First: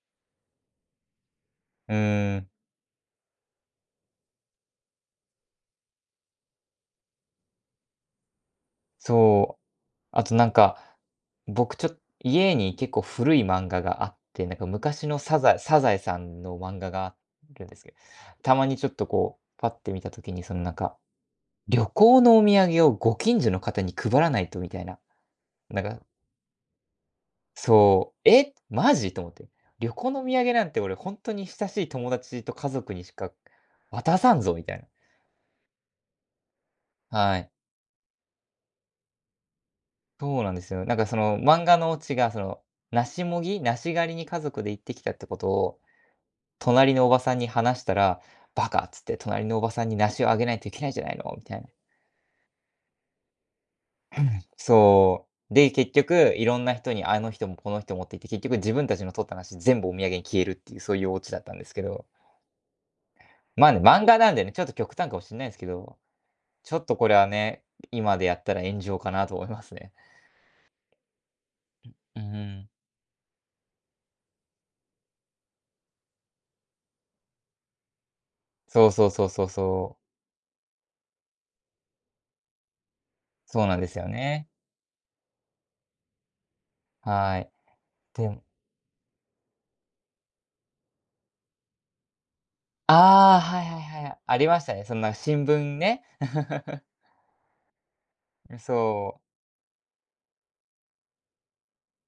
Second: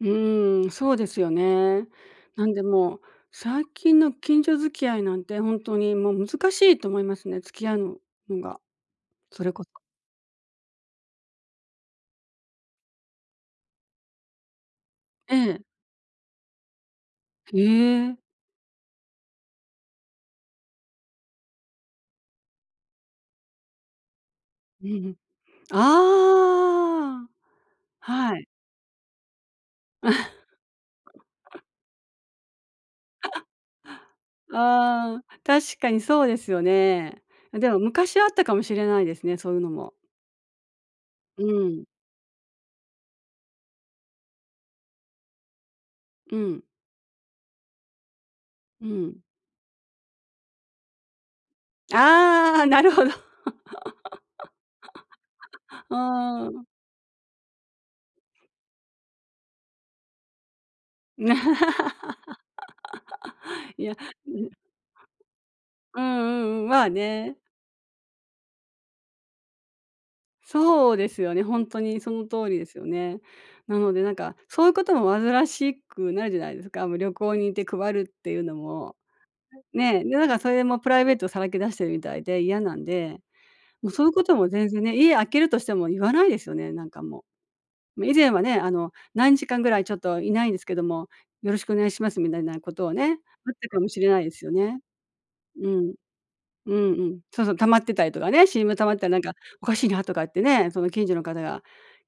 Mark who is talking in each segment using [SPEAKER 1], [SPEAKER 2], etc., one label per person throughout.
[SPEAKER 1] うーん、そうですよね。
[SPEAKER 2] うー
[SPEAKER 1] な
[SPEAKER 2] ん。
[SPEAKER 1] んでもう、最近の近所付き合いなんて、ほんとにもう難しいと思いますね、付き合うののが、それ
[SPEAKER 2] そう。
[SPEAKER 1] こそ。
[SPEAKER 2] あとなんか、僕ちょ家に結構古い漫画があって、なんか昔の
[SPEAKER 1] え
[SPEAKER 2] サザエ
[SPEAKER 1] え。
[SPEAKER 2] サザエさんの漫画があ
[SPEAKER 1] へ
[SPEAKER 2] るんですけ、
[SPEAKER 1] え。
[SPEAKER 2] たまにちょっとこうパッて見た時にそのなんか、旅行のお土産をご近所の方に配らないとみたい
[SPEAKER 1] う
[SPEAKER 2] な、
[SPEAKER 1] んうん。
[SPEAKER 2] なんか
[SPEAKER 1] ああ、
[SPEAKER 2] そう
[SPEAKER 1] はい。
[SPEAKER 2] 「え、マジ」と思って。旅行の土産なんて俺ほんとに 親しい友達と家族にしか渡さんぞみたいな。
[SPEAKER 1] ああ、確かにそうですよね。
[SPEAKER 2] はい。
[SPEAKER 1] あ、でも昔はあったかもしれないですね、そういうのも。
[SPEAKER 2] そうなんですよ。なんかその
[SPEAKER 1] う
[SPEAKER 2] 漫画
[SPEAKER 1] ん。
[SPEAKER 2] のオチがその梨もぎ梨狩りに家族で行ってきたってことを、
[SPEAKER 1] うん。
[SPEAKER 2] 隣のおばさんに話したら、「バカ」
[SPEAKER 1] う
[SPEAKER 2] っつって
[SPEAKER 1] ん。
[SPEAKER 2] 「隣のおばさんに梨をあげないといけないじゃないの」みたいな。
[SPEAKER 1] ああ、なるほど。
[SPEAKER 2] そう。で、結局、
[SPEAKER 1] あ
[SPEAKER 2] いろん
[SPEAKER 1] ん。
[SPEAKER 2] な人にあの人もこの人もっていって、結局自分たちの取った梨、全部お土産に消えるっていう、そういうオチだったんですけど。まあ、ね、
[SPEAKER 1] いや、
[SPEAKER 2] 漫画
[SPEAKER 1] う
[SPEAKER 2] なんで
[SPEAKER 1] ん。
[SPEAKER 2] ね、ちょっと極端かもしんないですけど、
[SPEAKER 1] うんうんうん、
[SPEAKER 2] ちょ
[SPEAKER 1] ま
[SPEAKER 2] っ
[SPEAKER 1] あ
[SPEAKER 2] とこれは
[SPEAKER 1] ね。
[SPEAKER 2] ね、今でやったら炎上かなと思いますね。
[SPEAKER 1] そうですよね、ほんと
[SPEAKER 2] ん、
[SPEAKER 1] にそ
[SPEAKER 2] うー
[SPEAKER 1] の通りで
[SPEAKER 2] ん。
[SPEAKER 1] すよね。なので、なんか、そういうことも煩しくなるじゃないですか。あの、旅行に行って配るっていうの
[SPEAKER 2] そう
[SPEAKER 1] も
[SPEAKER 2] そうそうそう
[SPEAKER 1] はい、
[SPEAKER 2] そう。
[SPEAKER 1] ね、で、なんかそれでもプライベートさらけ出してるみたいで嫌なんで、
[SPEAKER 2] そうなんで
[SPEAKER 1] もう
[SPEAKER 2] す
[SPEAKER 1] そう
[SPEAKER 2] よ
[SPEAKER 1] いうこと
[SPEAKER 2] ね。
[SPEAKER 1] も全然ね、家空けるとしても言わないですよね、なんかも
[SPEAKER 2] はい、
[SPEAKER 1] う。め以
[SPEAKER 2] て
[SPEAKER 1] 前は
[SPEAKER 2] ん
[SPEAKER 1] ね、あの、「何日間ぐらいちょっといないんですけども、よろしくお願いします」みだいなことをね、
[SPEAKER 2] ああ、
[SPEAKER 1] あっ
[SPEAKER 2] はい
[SPEAKER 1] た
[SPEAKER 2] は
[SPEAKER 1] かもし
[SPEAKER 2] い
[SPEAKER 1] れ
[SPEAKER 2] はい、
[SPEAKER 1] ないで
[SPEAKER 2] あ
[SPEAKER 1] す
[SPEAKER 2] り
[SPEAKER 1] よ
[SPEAKER 2] ました
[SPEAKER 1] ね。
[SPEAKER 2] ね、そんな新
[SPEAKER 1] う
[SPEAKER 2] 聞
[SPEAKER 1] ん。
[SPEAKER 2] ね。
[SPEAKER 1] う んうん。そうそう、溜まってたりとかね、
[SPEAKER 2] ん、
[SPEAKER 1] 新聞溜まってた
[SPEAKER 2] そ
[SPEAKER 1] らな
[SPEAKER 2] う。
[SPEAKER 1] んかおかしいなとかってね、その近所の方が、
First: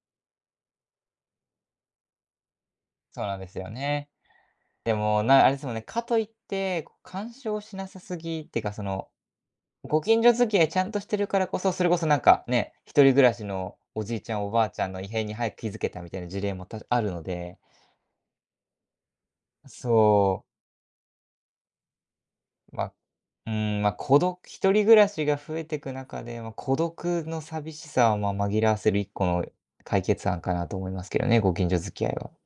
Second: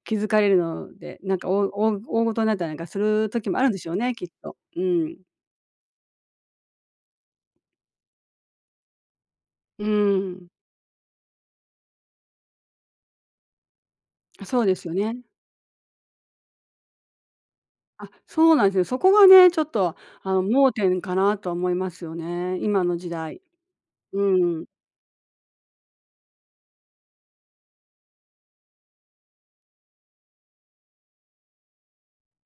[SPEAKER 1] 気づかれるので、なんかおうおお大事になったりなんかす
[SPEAKER 2] そう
[SPEAKER 1] る
[SPEAKER 2] なんで
[SPEAKER 1] 時
[SPEAKER 2] す
[SPEAKER 1] もあ
[SPEAKER 2] よ
[SPEAKER 1] るんでしょう
[SPEAKER 2] ね。
[SPEAKER 1] ね、きっと。う
[SPEAKER 2] で
[SPEAKER 1] ん。
[SPEAKER 2] も、なあれですもんね、かといって、こ、干渉しなさすぎってかその、
[SPEAKER 1] う
[SPEAKER 2] ご近所
[SPEAKER 1] ん。
[SPEAKER 2] 付き合いちゃんとしてるからこそ、それこそなんか、ね、一人暮らしの、おじいちゃん、
[SPEAKER 1] あ、
[SPEAKER 2] お
[SPEAKER 1] そ
[SPEAKER 2] ば
[SPEAKER 1] う
[SPEAKER 2] あ
[SPEAKER 1] で
[SPEAKER 2] ちゃ
[SPEAKER 1] す
[SPEAKER 2] ん
[SPEAKER 1] よ
[SPEAKER 2] の異
[SPEAKER 1] ね。
[SPEAKER 2] 変に早く気づけたみたいな事例もたずあるので
[SPEAKER 1] あ、そうなんですね。そこがね、ちょっ
[SPEAKER 2] あ、
[SPEAKER 1] と、あ
[SPEAKER 2] そ
[SPEAKER 1] の、
[SPEAKER 2] う。
[SPEAKER 1] 盲点かなとは思いますよね。今
[SPEAKER 2] ま、
[SPEAKER 1] の時代。
[SPEAKER 2] うーん、ま、孤
[SPEAKER 1] う
[SPEAKER 2] 独
[SPEAKER 1] んうん。
[SPEAKER 2] 一人暮らしが増えてく中で、ま、孤独の寂しさを、まあ、紛らわせる一個の、解決案かなと思いますけどね、ご近所付き合いは。